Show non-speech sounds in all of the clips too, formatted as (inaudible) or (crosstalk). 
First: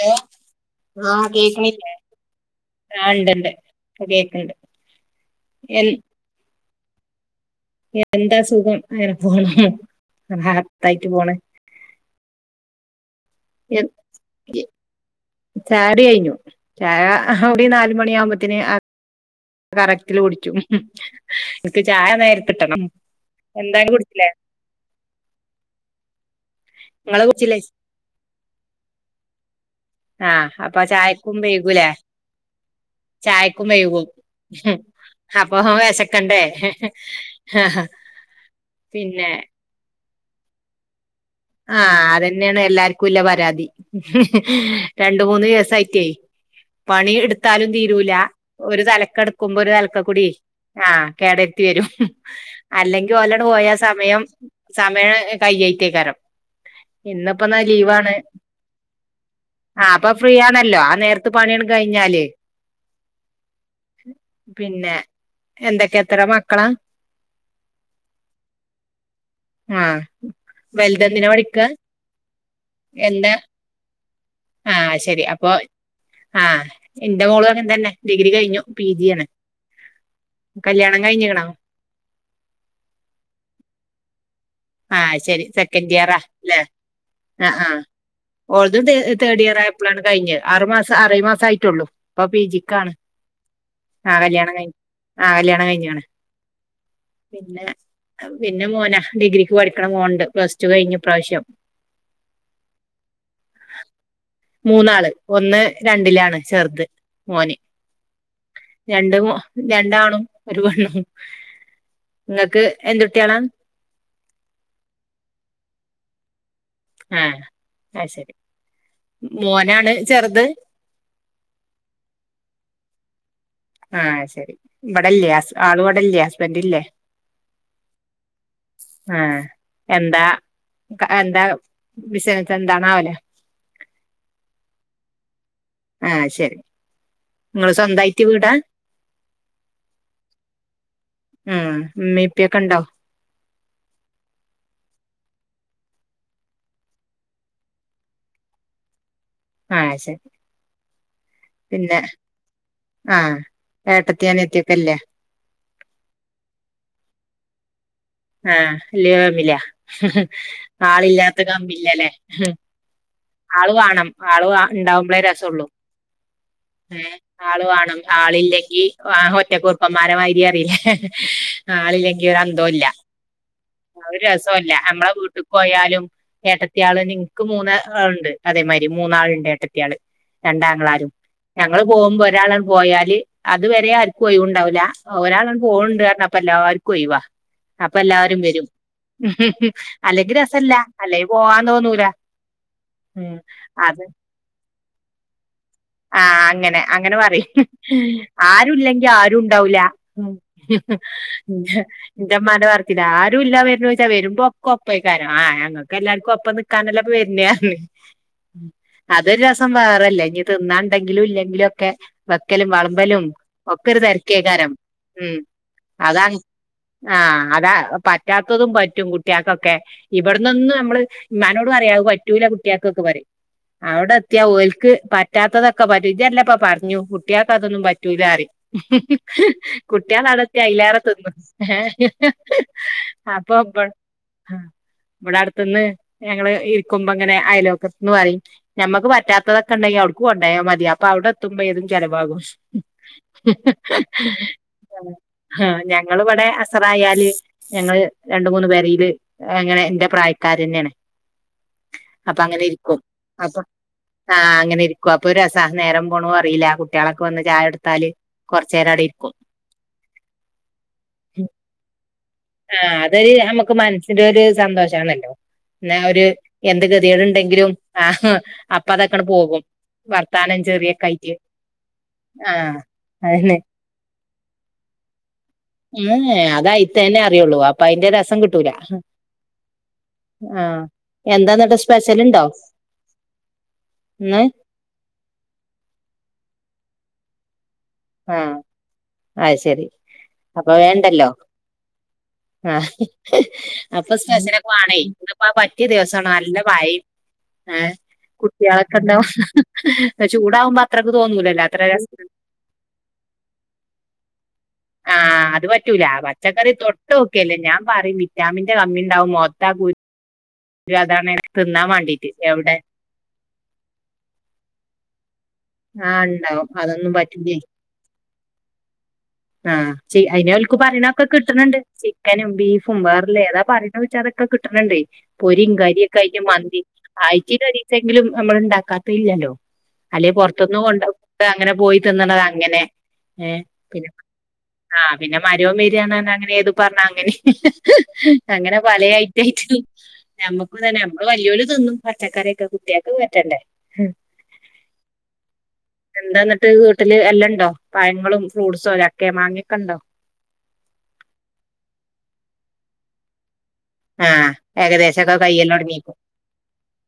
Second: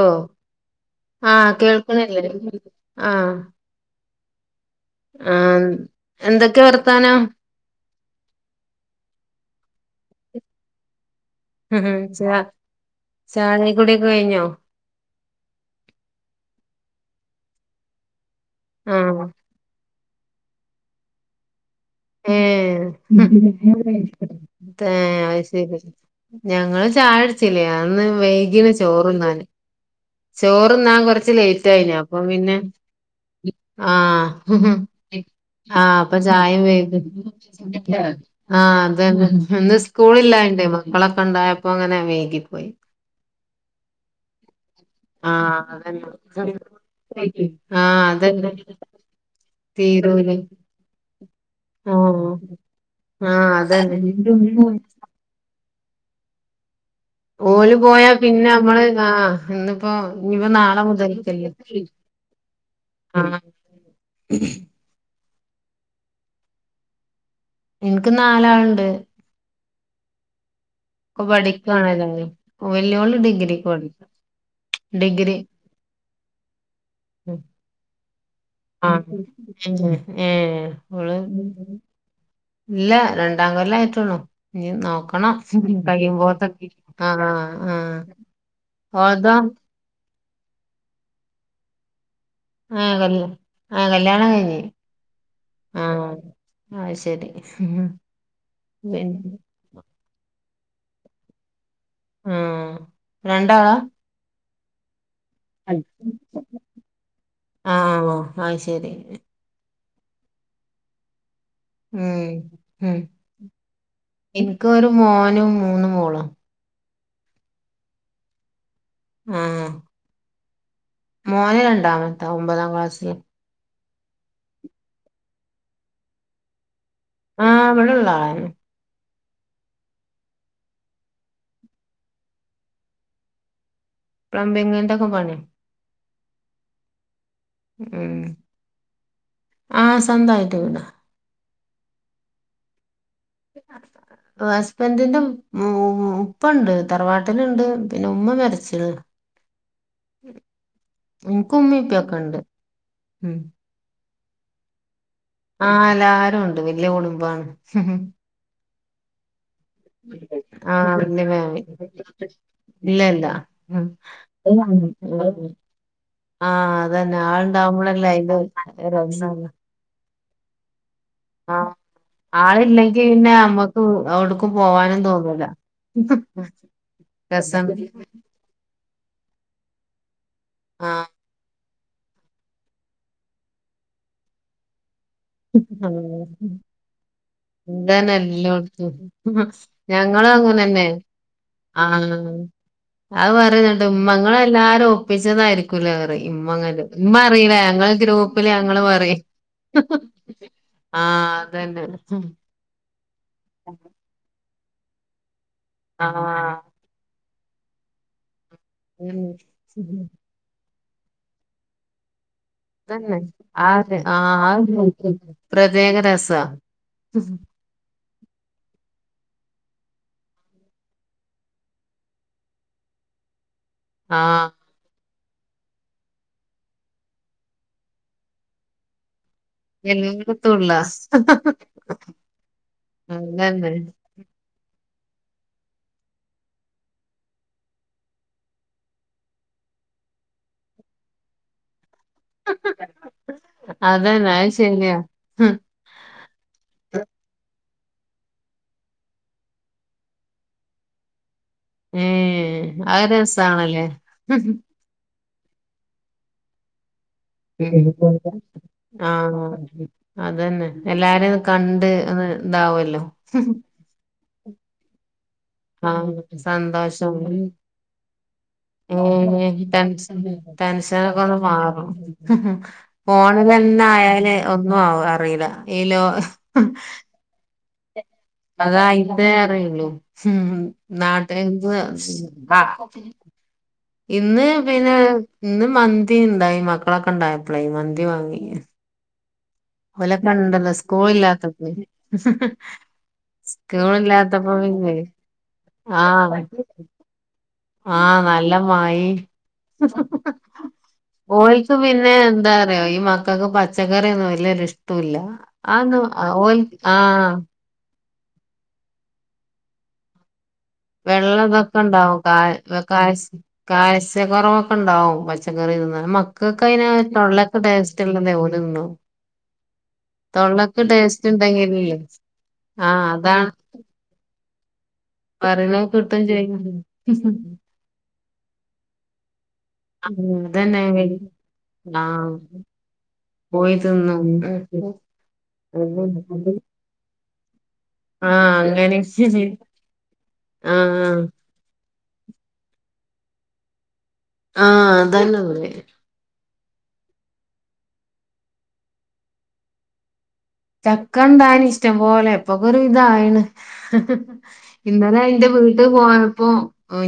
Hello ആഹ ആഹ് കേക്കണില്ലേ കേൾക്കണില്ലേ ആ ഇണ്ടണ്ട് അ കേക്കണ്ട് ആ എന്തൊക്കെയ വർത്താനം എന്താ സുഖം അങ്ങനെ പോണം ഹാത്തായിട്ട് പോണേ ഉം ഉം ചായ കുടികയിഞ്ഞു ചായ ഒരു നാലുമണിയ ആകുമ്പോത്തന് ആഹ് കറക്റ്റൽ കുടിക്കും ആഹ എന്തായാലും കുടിച്ചില്ലേ അത് ശരി ഞങ്ങള് ചായ കുടിച്ചില്ലേ ഇന്ന് വൈകീണ ചോറുണ്ണാന് ആഹ് അപ്പൊ ചോറുണ്ണാൻ കൊറച്ച് ചായക്കും ലേറ്റ് വൈകൂലേ ആയിന അപ്പൊ പിന്നെ ചായക്കും വൈകും ആഹ അപ്പൊ വെശക്കണ്ടേ ആപ്പചായ വ ആഹ അത പിന്നെ ഇന്ന് സ്കൂള ഇില്ലായണ്ട മക്കളെ ആഹ അതന്നെയാണ് എല്ലാർക്കുംല്ല പരാതി രണ്ട മൂന്ന് ആഹ് ദിവസയിറ്റ പണി അതന്നെ എടുത്താലും ആഹ് തീരൂല അതന്നെ ഒരു തലക്ക എടുക്കുമ്പോ ഒരു തലക്ക കൂടി തീരൂല ആ് കേട വരുത്തി വരും ആഹ് അല്ലെങ്കിൽ ഒഓലട് ആഹ് പോയാ സമയം അതന്നെ സമയ കയഴറ്റേക്കരം ഇന്നിപ്പോ എന്ന ഓല് പോയാ ലീവാണ് പിന്നെ നമ്മള് ആഹ് ആ ഇന്നിപ്പോ അപ്പൊ ഫ്രീ ഇനിപ്പോ ആണല്ലോ നാളെ ആ നേരത്തെ മുതൽക്കല്ലേ പണിയാണ് കഴിഞ്ഞ ആഹ് ഞ്ഞാലപിന്നെ എന്തൊക്കെ എത്ര മക്കളാ എനിക്ക് നാലാളുണ്ട് ആ വെ ഇപ്പൊ പഠിക്കുവാണെല്ലാരും വല്ലിയോള് ഡിഗ്രിക്ക് പഠിക്കാ ആ ശരി ഡിഗ്രി അപ്പൊ ആഹ് എന്റെ മോളങ്ങനെ തന്നെ ഡിഗ്രി കഴിഞ്ഞു പി ആ ജി ആണ് ഏ കല്യാണം അവള് കഴിഞ്ഞിക്കണോ ഇല്ല രണ്ടാം കൊല്ല ആയിട്ടോള്ളൂ ഇഞ്ഞി ആഹ് നോക്കണം ശരി സെക്കൻഡ് ഇയറാ ല്ലേ കയിയുമ്പോത്തക്കെ ആ ആഹ് ആഹ് ആ ഓൾത് തേർഡ് തേർഡ് ഇയർ ആയപ്പോഴാണ് കഴിഞ്ഞ ആറ് മാസം ആറേഴ് മാസആയിട്ടുള്ളു ഇ പ്പൊ പി ജി ക്ക് ആണ് ഏഹ് കല്യാ ആഹ് ആ കല്യാണം കഴിഞ്ഞ് കഴിഞ്ഞു ആ കല്യാണം കഴിഞ്ഞണ് ആഹ് അത് ശരി പിന്നെ പിന്നെ മോന പിന്നെ ഡിഗ്രിക്ക് പഠിക്കണ മോണ്ട് പ്ലസ് ടു കഴിഞ്ഞു ഇ പ്രാവശ്യം. ആ രണ്ടാളാ മൂന്നാള്. ഒന്ന് അ രണ്ടിലാണ് ചെർത് മോന് ആഹ് അത് ശരി രണ്ട് രണ്ടാണും ഒരുപെണ്ണും ഉം നിങ്ങക്ക് എന്തു ട്ട്യാളാ. ഇൻക്കോര് മോനും മൂന്നു മോളും. ആ ആ സെരി ആഹ് മോനാണ് ചെർത്. മോന് രണ്ടാമത്തെ ഒമ്പതാം ക്ലാസില്. ആഹ് ശെരി ഇബടല്ലെ അസ് ആള്ബടെ ല്ലേ ഹസ്ബൻഡ് ഇല്ലേ? ആഹ് ഇവിടെള്ള ആളാണ് ആ എന്താ എന്താ ബിസ്നസെന്താണാവലെ? പ്ലംബിങ്ങിന്റെ ഒക്കെ പണി. ആ ശരി. നിങ്ങള് ഉം സ്വന്തായിട്ട് വീടാ ആ സ്വന്തയിട്ട് വീടാ. ഉം മ്മീപ്പൊക്കെ ഇണ്ടോ? ആഹാ അ ഹ. ഹസ്ബന്റിന്റെ ഉ ഉപ്പുണ്ട് തറവാട്ടിലുണ്ട് പിന്നെ ഉമ്മ മരിച്ണ്. ആ ശരി ഇൻക്ക് ഉമ്മീം ഇപ്പീം പിന്നെ ഒക്കെണ്ട് ആ ഏട്ട ത്തി അനിയത്തി ഒക്കെ ഇല്ലേ ആ എല്ലാരുണ്ട് വല്യ കുടുബാണ്. ആ (unintelligible) ആഹ് വല്യ ആളില്ലാത്ത ഫാമിലി കമ്മില്ലല്ലേ ഇല്ല ഇല്ല ആള് ഉം വാണം ആള് ഇണ്ടാകുംബളെ ആഹ് രസള്ളൂ ഏ അതന്നെ ആൾ വാണം ആളുണ്ടാവുമ്പോളല്ലേ അയിന്റെ ആള്ഇല്ലെങ്കി രസം ഒറ്റക്കൂർപ്പന്മാരെ മാരി അറിയില്ലേ ആഹ് ആളില്ലെങ്കി ഒരന്തോല്ല. ആളില്ലെങ്കി പിന്നെ നമ്മക്ക് എവിടക്കും പോവാനും ഒരസോല്ലഅമ്മളെ തോന്നൂല വിട്ട്കോയാലും ഏട്ടത്യാളും ഇൻക് രസാണ് മൂന്ന് ഉണ്ട് അതേമാതിരി മൂന്നാളുണ്ട് ഏട്ടത്തി ആള് ആഹ് രണ്ടാങ്ങളാരും. ഞങ്ങള് പോകുമ്പോ ഒരാളാണ്ണ്ട് പോയാല് അതേവരെ ആര്ക്കു ഒയിവുണ്ടാവുല. ഒരാള് പോണ്ണ്ട് പറഞ്ഞാ അപ്പ എല്ലാർക്കും ഒയിവാ. ഇതന്നെ അപ്പല്ലാരും വരും എല്ലോടത്തും ഞങ്ങളും അല്ലങ്കി രസല്ല അങ്ങനന്നെ അല്ലെങ്കി പോവാൻ തോന്നൂല. ആഹ് അത് ഉം പറിണ്ട് മ്മ ങ്ങളെല്ലാരും ഒപ്പിച്ചതായിരി ആ അങ്ങനെ അങ്ങനെ പറിം ഞങ്ങള് ഗ്രൂപ്പില് ഞങ്ങള് ആരുല്ലെങ്കി പറയും ആരു ണ്ടാവൂല. ഉം ആഹ് അതന്നെ ഇന്റെ മ്മാന്റെ പർച്ചില ആരുല്ലാ വര്നൂച്ചാ വരുമ്പോ കൊപ്പക്കാരം ആഹ് ഞങ്ങക്കെല്ലർക്കും ഒപ്പം നിക്കാനെല്ലെ പ്പോ വര്ണെ പറഞ് അതൊരു രസം ആഹ് വേറെലെ ഇനി തിന്നാണ്ടെങ്കിലും ഇല്ലെങ്കിലും ഒക്കെ. വെക്കലും തന്നെ വളമ്പലും ആ ഒക്കെരു ര- ആ ആ തെരക്കേക്കാരം ഒരു ഉം പ്രത്യേക അതാണ്. രസാ ആ അതാണ് പറ്റാത്തതും പറ്റും കുട്ട്യാകൊക്കെ. ക്കെ ഇവട്ന്നൊന്നും നമ്മള് ഇമ്മാനോടു പറിം പറ്റൂല കുട്ടികൾക് ക്കൊക്കെ പറിം. ആഹ് അവടെത്യാഓൽക്ക് പ റ്റാത്തതൊക്കെ പറ്റും ഇജല്ലപ്പ പറഞ്ഞു കുട്ട്യോൾക്ക് അതൊന്നും പറ്റൂലറിം കുട്ട്യാൾ എല്ലായിടത്തും അവിടെത്തിയ ഉള്ള അയിലേറെ തിന്നും എ അപ്പം അതന്നെ ഇബ ആഹ് ഇവടെ അടുത്തുന്ന് ഞങ്ങളെ ഇരിക്കുമ്പോ ങ്ങനെ അയലോക്കത്തുന്ന് പറിയും ഞമ്മക്ക് പറ്റാത്തതൊക്കെ ഉണ്ടെങ്കി അവിട് ണ്ടായ മതി അപ്പൊ അവിടെയെത്തുമ്പോൾ ഏതും ചെലവാകും. അതന്നെ അത് ശരിയാ ആ ആഹ ഞങ്ങ ഇവിടെ അസറായാല്. ഞങ്ങള് രണ്ട് മൂന്ന് പെരീല് അങ്ങനെ എന്റെ പ്രായക്കാരന്നെണ്. അപ്പൊ അങ്ങനെ ഏഹ് ഇരിക്കും അത് അപ്പൊ രസാണല്ലേ ആ അങ്ങനെ ഇരി അപ്പൊ ഒരു രസാ നേരം പോണതും അറീല. (unintelligible) അവിടെ ഇരിക്കും ആഹ അതന്നെ എല്ലാരെ കണ്ട് ഒന്ന് ആ ഇതാവല്ലോ അതൊരു നമ്മുക്ക് മനസ്സിലൊര് സന്തോഷാണല്ലോ. ല്ലാ ആഹ് ഒരു എന്ത് സന്തോഷം ഗേതികെടുണ്ടെങ്കിലും ആഹ് അപ്പതാക്കണ്ട് പോകും (unintelligible) ആയിട്ട് ടെൻഷനൊക്കൊന്ന് മാറും ആഹ് അതന്നെ ഫോണിലെന്നായാല് ഒന്നും ആഹ് അറിലാ ഏഹ് അതായിത്തന്നെ അറിയൊള്ളൂ വാപ്പായ്ൻ്റെ രസ് അതാ യ്ത്തേ അറിയൊള്ളൂ ആഹ് നാട്ട എന്താ എന്നിട്ട് സ്പെഷ്യൽ ഉണ്ടോ (unintelligible) ഇന്ന് പിന്നെ ഇന്ന് മന്തിണ്ടായി മക്കളക്കണ്ടായപ്പളെ മന്തി വാങ്ങി ആഹ് അത് ശരി വല അപ്പൊ കണ്ടല്ലോ സ്കൂൾ വേണ്ടല്ലോ ഇല്ലാത്തപ്പേ ആഹ് സ്കൂൾ അപ്പൊ ഇല്ലാത്ത അപ്പോ സ്പെഷ്യലൊക്കെ പിന്നെ വാണേ ഇന്നിപ്പോ ആ പറ്റിയ ദിവസാണ് ആഹ് നല്ല മഴ ഏഹ് ആഹ് നല്ല കുട്ടികളൊക്കെ മയിം ഉണ്ടാവും ചൂടാവുമ്പോ അത്രക്ക് തോന്നൂലല്ലോ ഓല്ക്ക് അത്ര പിന്നെ രസം എന്താ അറ്യോ ഈ മക്കക്ക് പച്ചക്കറി ഒന്നും വല്ല്യ രുഷ്ടുല്ല ആഹ് അത് അന്നു പറ്റൂല ഓൽ ആഹ് ജാമിന്റെ കമ്മി ണ്ടാവും മൊത്ത വെള്ള ഇതൊക്കെ ണ്ടാവും കാ എവിടെ കാ കാഴ്ച കൊറവൊക്കെ ണ്ടാവും വ ക്കറിതിന്നാ ആഹ് ഉണ്ടാവും മക്കക്കയിന് അതൊന്നും പറ്റൂലേ തൊള്ളക്ക് ടേസ്റ്റ്ല്ലന്നെ (unintelligible) ആഹ് അയിനോൽക്ക് പറണൊക്കെ കിട്ടണ് ണ്ട് ഉണ്ടെങ്കിലല്ലേ ചിക്കനും ബീഫും ആഹ് വേറല്ല അതാണ് ഏതാ പറേണച്ചാ അ തൊക്കെ കിട്ടണ് ണ്ടേ പൊരിം പറയണ കടിയൊക്കെ കിട്ടും ചെയ്യും ആയിട്ട്മന്തി ആഴ്ചീലൊരീസെങ്കിലും നമ്മള്ണ്ടാക്കാത്ത യ്ല്ലല്ലോ അല്ലേ ഉം പൊറത്തുന്ന് അതന്നെ കൊണ്ട് അങ്ങനെ പോയി ആഹ് തിന്നണത് അങ്ങനെ ഏഹ് പോയി പിന്നെ (unintelligible) (unintelligible) അങ്ങനെ അങ്ങനെ പല ഐറ്റായിട്ട് ഞമ്മക്കുംതന്നെ ആഹ് നമ്മള് വല്ല്യോലു തിന്നും പച്ചക്കറിക്കെ കുട്ട്യാക്ക് പറ്റാൻണ്ടേ ആഹ് അതന്നാ ഉവ്വേ എന്തന്നിട്ട് വീട്ടില് എല്ലാണ്ടോ പഴങ്ങളും ഫ്രൂട്ട്സോ ചക്കേ മാങ്ങേക്കണ്ടോ ചക്കണ്ടായിനിഷ്ടം പോലെ ഇപ്പോക്കെ ഒരു ഇതായിണ് ആഹ് ഇന്നലെ ഏകദേശൊക്കെ ഇന്റെ കയ്യല് വീട്ടി തുടങ്ങിക്കും പോയപ്പം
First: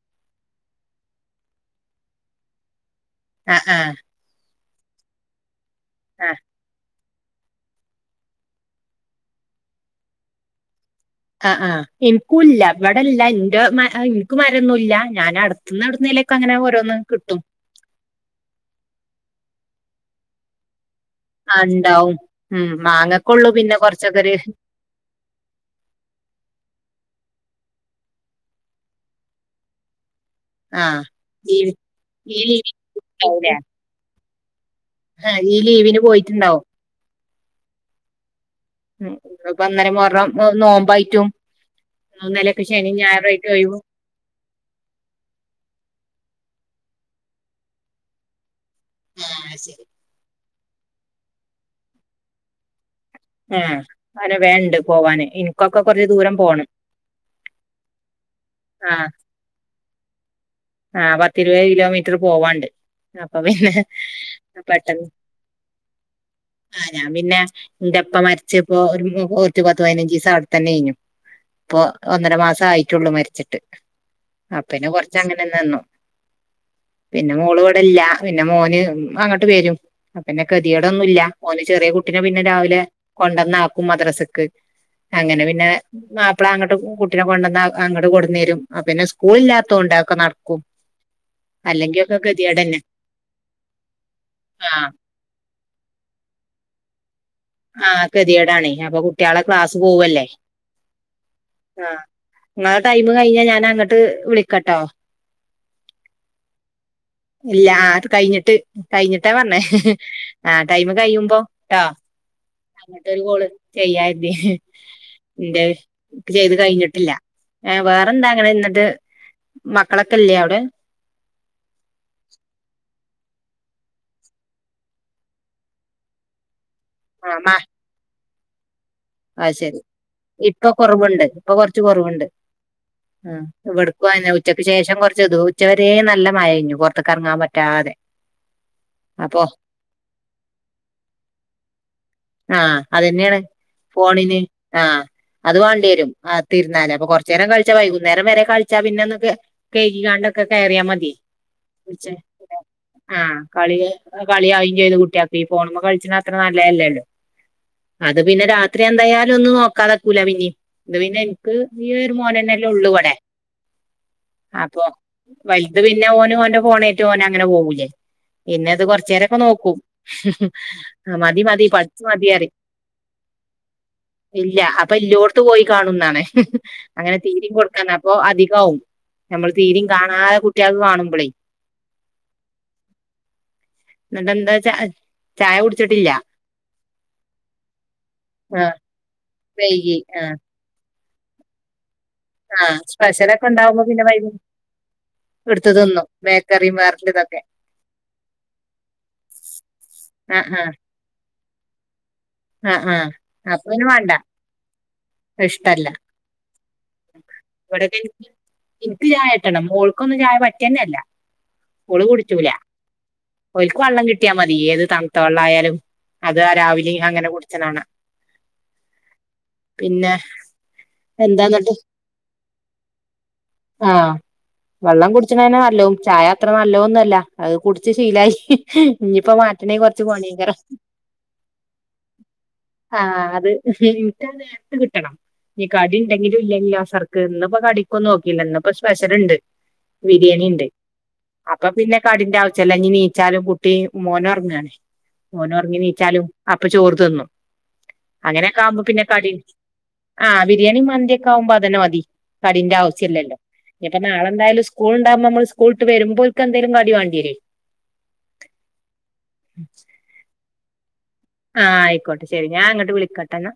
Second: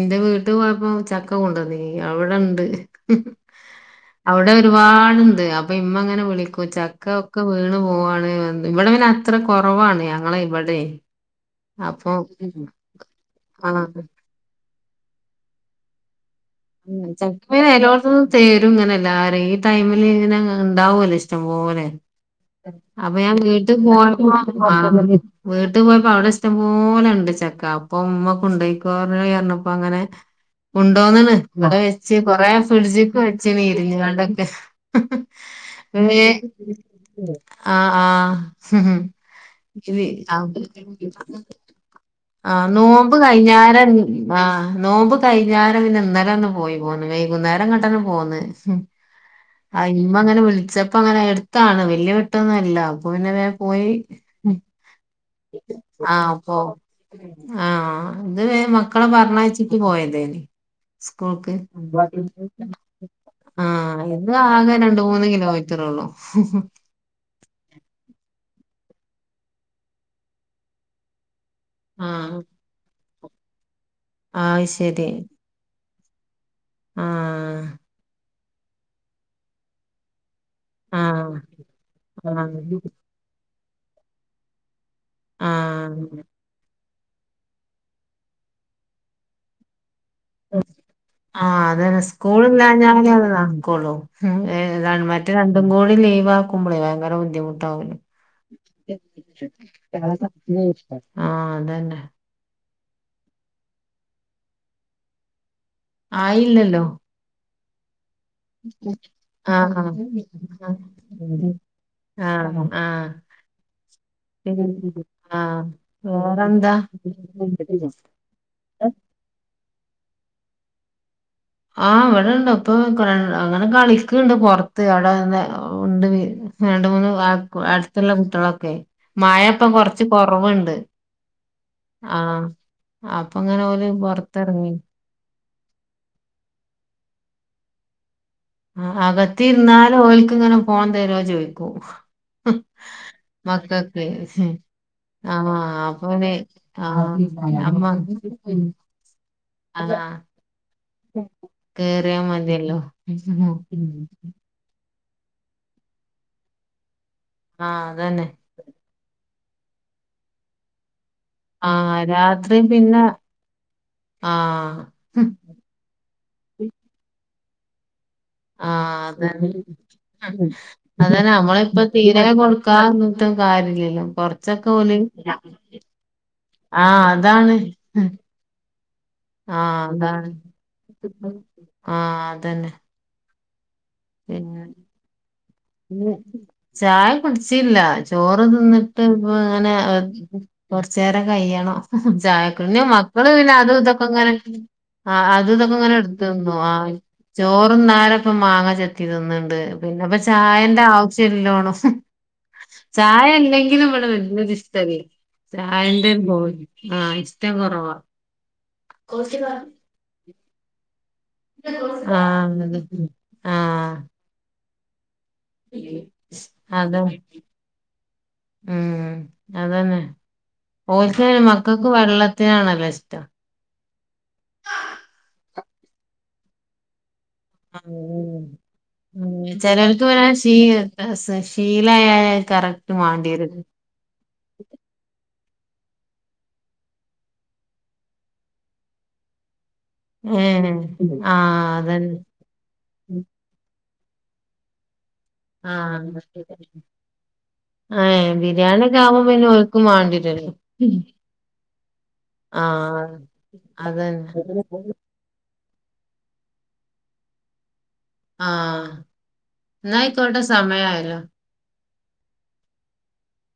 ഇന്റെ വീട്ട് പോയപ്പോ ചക്ക കൊണ്ടന്നീനി അവടെണ്ട് ആഹ് ആഹ് അവടെ ഒരുപാട്ണ്ട് അ അപ്പൊ ഇമ്മ അങ്ങനെ ആഹ് വിളിക്കൂ ചക്ക ഒക്കെ വീണ് പോവാണ് ഇവിടെ പിന്നെ അത്ര കുറവാണ് ഞങ്ങള ഇവിടെ ആഹ് ആഹ് അപ്പൊ ഇനിക്കുംല്ല ബടെ ഇല്ല എന്റെ ആ എനിക്ക് മരൊന്നു ല്ല ഞാന ടുത്തന്ന് ഒടുന്നെ ലൊ ചക്ക പിന്നെ എലോടത്തന്നും തേരും ഇങ്ങനെയല്ല ആര ഈ ടൈമിൽ ഇങ്ങന ഉണ്ടാവൂല്ലേ ഇഷ്ടം ആഹ് പോലെ ഉണ്ടാവും ഉം അപ്പൊ ഞാൻ മാങ്ങക്കൊള്ളൂ പിന്നെ വീട്ടിൽ കൊറച്ചൊക്കെ പോയപ്പോ ഒരു വീട്ടിൽ പോയപ്പോ അവിടെ ഇഷ്ടംപോലെ ഉണ്ട് ചക്ക അപ്പ ഉമ്മ കൊണ്ടയ്ക്കളി അർഞ്ഞപ്പ ങ്ങനെ ആഹ് കുണ്ടോന്നണ് ജീവി ഇവിടെ വെച്ച് ഈ കൊറെേ ലീവിന് ഫ്രിഡ്ജക്ക് വെച്ച് പോവൂലേ ഇരിഞ് കാണ്ടൊക്കെ ആഹ് ഈ ലീവിന് പോയിട്ടുണ്ടാവും ആഹ് ആഹ് ഉം ഇന്നിപ്പോ ഇന്നലെ മുഹറം (unintelligible) നോമ്പായിട്ടും ഇന്നലെയൊക്കെ ആഹ് ശനിയും നോമ്പ് കഴിഞ്ഞ ഞായറായിട്ടും ഒഴിവും രെ ആഹ് നോമ്പ് കഴിഞ്ഞ രെ പിന്നെ ഇന്നലെന്ന് പോയി പോന്ന് വൈകുന്നേരംങ്ങട്ടന്ന പോന്ന് ആഹ് ശരി ഇമ്മങ്ങനെ വി ചപ്പ അങ്ങനെ എടുത്താണ് വല്യയ വിട്ടൊന്നുംല്ല അപ്പൊ പിന്നെ വേ ആഹ് പോയി അങ്ങനെ വേണ്ട് പോവാന് ഇനിക്കൊക്കെ കൊറച്ച് ആഹ് ദൂരം പ്പൊ പോണം ആഹ് ഇത് വേം മക്കളെ ആഹ് പറഞ്ഞഴച്ച് പോയത് ആഹ് സ്കൂൾക്ക് പത്തിരുപത് കിലോമീറ്റർ പോവാണ്ട് അപ്പൊ ആ പിന്നെ ഇത് ആക രണ്ട് പെട്ടെന്ന് മൂന്ന കിലോ ത്ത റൊളളു എന്റെപ്പ മരിച്ച് പ്പൊ ഒരു പത്ത് പതിനഞ്ചിസം അവട തന്നെ യ്നു ഇപ്പൊ ഒന്നര മാസായിട്ടുള്ളൂ മരിച്ചിട്ട് ആ അ ശരി നെന്ന് പിന്നെ മോള് ആഹ് ഇവിടെല്ല പിന്നെ മോന് അങ്ങട്ട്െവരും പിന്നെ കെ ദ്യേ ടൊന്നുല്ല ആഹ് ഓന് ചെറിയ കുട്ടിനെ പിന്നെ ആഹ് രാവിലെ കൊണ്ടന്നാക്കും മദ്റസ്ക്ക് അങ്ങനെ പിന്നെ ആഹ് മാപ്പള അങ്ങട്ട്ടു കുട്ടിനെ കൊണ്ടന്നഅങ്ങട്ട് കൊടുന്നേരും പിന്നെ സ്കൂ ളില്ലാത്തോ ണ്ട തൊക്കെനടക്കും ആ അതന്നെ സ്കൂല് ഇല്ലാഞ്ഞാൽ അത് നടക്കുള്ളു ആഹ് മറ്റേ രണ്ടും കൂടി (unintelligible) ബുദ്ധിമുട്ടാവൂലേ. ആഹ ഗതികേടാണേ അപ്പൊ കുട്ടികളെ ക്ലാസ് പോവല്ലേ ആഹ് ആഹ അതന്നെ നിങ്ങള് ടൈമ കഴിഞ്ഞാ ഞാൻ അങ്ങോട്ട് വിളിക്കട്ടോ ആയില്ലല്ലോ ഇല്ല ആ കഴിഞ്ഞിട്ട് കഴിഞ്ഞിട്ടാ പറഞ്ഞേ ആഹ് ആ ടൈമ കഴിയുമ്പോ ആഹ് ട്ടോ ആഹ് ആ മറ്റൊരു കാൾ ചെയ്യാരുന്നു ആഹ് എ ചെയ്ത് വേറെന്താ? കഴിഞ്ഞിട്ടില്ല വേറെന്താ അങ്ങനെ എന്നിട്ട് മക്കളൊക്കെ ല്ലേ അവിടെ ആഹ് അവിടെണ്ട ഇപ്പൊ അങ്ങനെ കളിക്കണ്ട് പുറത്ത് അവിടെന്നെ ഉണ്ട് രണ്ട് മൂന്ന് ആഹ് മാ അടുത്തുള്ള കുട്ടികളൊക്കെ മായപ്പൊ കൊറച്ച് കൊറവുണ്ട് അപ്പൊ കൊറച്ച് കുറവുണ്ട് ആഹ് ആ അപ്പൊ ഇങ്ങനെ ഓല് ഇവിടുക്കും ഉച്ചയ്ക്ക് പൊറത്തിറങ്ങി ശേഷം കൊറച്ച ഇത് ഉച്ച വരെേ നല്ല മഴ കഴിഞ്ഞു പുറത്തക്ക ഇറങ്ങാൻ പറ്റും നിർത്താതെ ആ അകത്തി ഇരുന്നാലും ഓൽക്ക് ഇങ്ങനെ ഫോൺ തരുവോ ചോദിക്കും ആഹ അതന്നെയാണ് മക്കൾക്ക് ഫോണിന് ആഹ ആഹ് അത് വേണ്ടി അപ്പൊ വരും പിന്നെ ആ തിരുന്നാല അപ്പ ആഹ് കൊറച്ചു നേരം കളിച്ചാ അമ്മ വൈകുന്നേരം വരെ കളിച്ചാ പിന്നെന്നൊ കഴ ആഹ് (unintelligible) കേറിയാ മതിയല്ലോ ആ കളി കളി (unintelligible) കുട്ടി ഈ ഫോണിൽ കളിച്ചണ അത്ര നല്ലേല്ലോ ആഹ അതന്നെ എന്തായാലും ഒന്നും നോക്കാതക്കൂല പിന്നെ ഇത് പിന്നെ എനിക്ക് ഈ ആഹ് ഒരു രാത്രി മോനല്ലേ ഉള്ളു പിന്നെ ഇവിടെ ആഹ് അപ്പൊ വലുത് പിന്നെ ഓന് ഓൻ ഫോണേറ്റ് ഓന അങ്ങനെ പോവൂല്ലേ പിന്നെ അത് ആഹ് കൊറച്ച നേരൊക്കെ നോക്കൂ അതന്നെ മതി മതി പഠിച്ചു മതിയായി ത്തെ കാര്യം കൊറച്ചൊക്കെ പോല ഇല്ലോടത്ത് പോയി കാണുന്നാണ് ആഹ അങ്ങനെ തീരിം അതാണ് കൊടുക്കാന്ന് അപ്പൊ അധികാവും നമ്മൾ ആഹ തീരിം അതാണ് കാണാതെ കുട്ടികൾക്ക് കാണുമ്പളേ ആഹ അതന്നെ എന്നിട്ട് എന്താ ച ചായ പി കുടിച്ചിട്ടില്ല ചായ കുടിച്ചില്ല ചോറ് ഇടെ ആ തിന്നിട്ട് ഇപ്പ ഇങ്ങനെ വൈകി ആ കൊറച്ചു നേരം കഴിയണം ആ ചായക്കണ്യ മക്കള് സ്പെഷ്യലൊക്കെ പിന്നെ അത് ഉണ്ടാവുമ്പോ പിന്നെ ഇതൊക്കങ്ങന വൈകു ആ അത് എടുത്ത് ഇതൊക്കെ ഇങ്ങനെ തിന്നും എടുത്ത തന്നു ആ ബേക്കറിയും വേറെള്ളതൊക്കെ ചോറുംന്നര ഇപ്പ മാങ്ങ ചെത്തി ണ്ട് പിന്നെപ്പ ആ ആ ചായന്റെ ആവശ്യം ഇല്ലോണം ആ ആ ചായ അപ്പൊ അല്ലെങ്കിലും പിന്നെ ഇവിടെ വേണ്ട വല്യ ഇഷ്ടമല്ലേ ഇഷ്ടല്ല ചായേന്റെ പോയി അഹ് ഇഷ്ടം കുറവാ ഇവിടൊക്കെ എനിക്ക് എനിക്ക് ചായ കിട്ടണം മോൾക്ക്ന്നും ചായ പറ്റിയന്നെയ അല്ല ഓള് കുടിച്ചൂല ആഹ് അതെ ഓൾക്ക് ആഹ് വെള്ളം കിട്ടിയാ മതി ഏത് തള്ളായാലും അത് ആ അത രാവിലെയ അങ്ങനെ കുടിച്ചതാണ് ഉം അതന്നെ പോഓസ എന്താന്നിട്ട് മക്കൾക്ക് വെള്ളത്തിനാണല്ലോ ഇഷ്ടം ആഹ വെള്ളം കുടിച്ചണന്നെ നല്ലോ ചായ അത്ര നല്ലോന്നല്ല അത് കുടിച്ച് ശീലായി ഉം ഇനിയിപ്പോ ഉം. മാറ്റണെ ചിലർക്ക് കൊറച്ച് പിന്നെ ഭയങ്കര ശീ ശീലായ കറക്റ്റ് ആഹ മാണ്ടി വരും അത്ട്ട നേരത്ത് കിട്ടണം ഈ കടി ഉണ്ടെങ്കിലും ഇല്ലെങ്കോ സർക്ക് ഇന്നപ്പോ കടിക്കൊും നോക്കില്ല ഇപ്പോ സ്പെഷലുണ്ട് ബിരിയാണി ഉണ്ട് ഏഹ് അപ്പൊ ആഹ് പിന്നെ അതന്നെ കടിന്റെ ആവശ്യംമല്ലഞ്ഞ് നീച്ചാലും കുട്ടി മോനൊറങ്ങണേ മോനൊറങ്ങി ആഹ് നീറ്റാലും അപ്പ ചോറ് തിന്നു ഏഹ് അങ്ങനെയൊക്കെ ആവുമ്പോ ബിരിയാണി ഒക്കെ പിന്നെ കടി ഓൽക്കും ആ മാണ്ടിരല്ലോ ബിരിയാണി മന്തിയൊക്കെ ആവുമ്പോ അതന്നെ മതി കടിന്റെ ആഹ് ആവശ്യമല്ലല്ലോ ഇപ്പൊ അതന്നെ നാളെന്തായാലും സ്കൂൾ ഉണ്ടാവകുമ്പോ നമ്മൾ സ്കൂൾ വരുമ്പോ എന്തേലും കടി വേണ്ടിരേ ആഹ് എന്നയ്ക്കോട്ടെ സമയായലോ ആ ആയിക്കോട്ടെ ശെരി ഞാൻ അങ്ങട്ട് വിളിക്കട്ടെന്നാ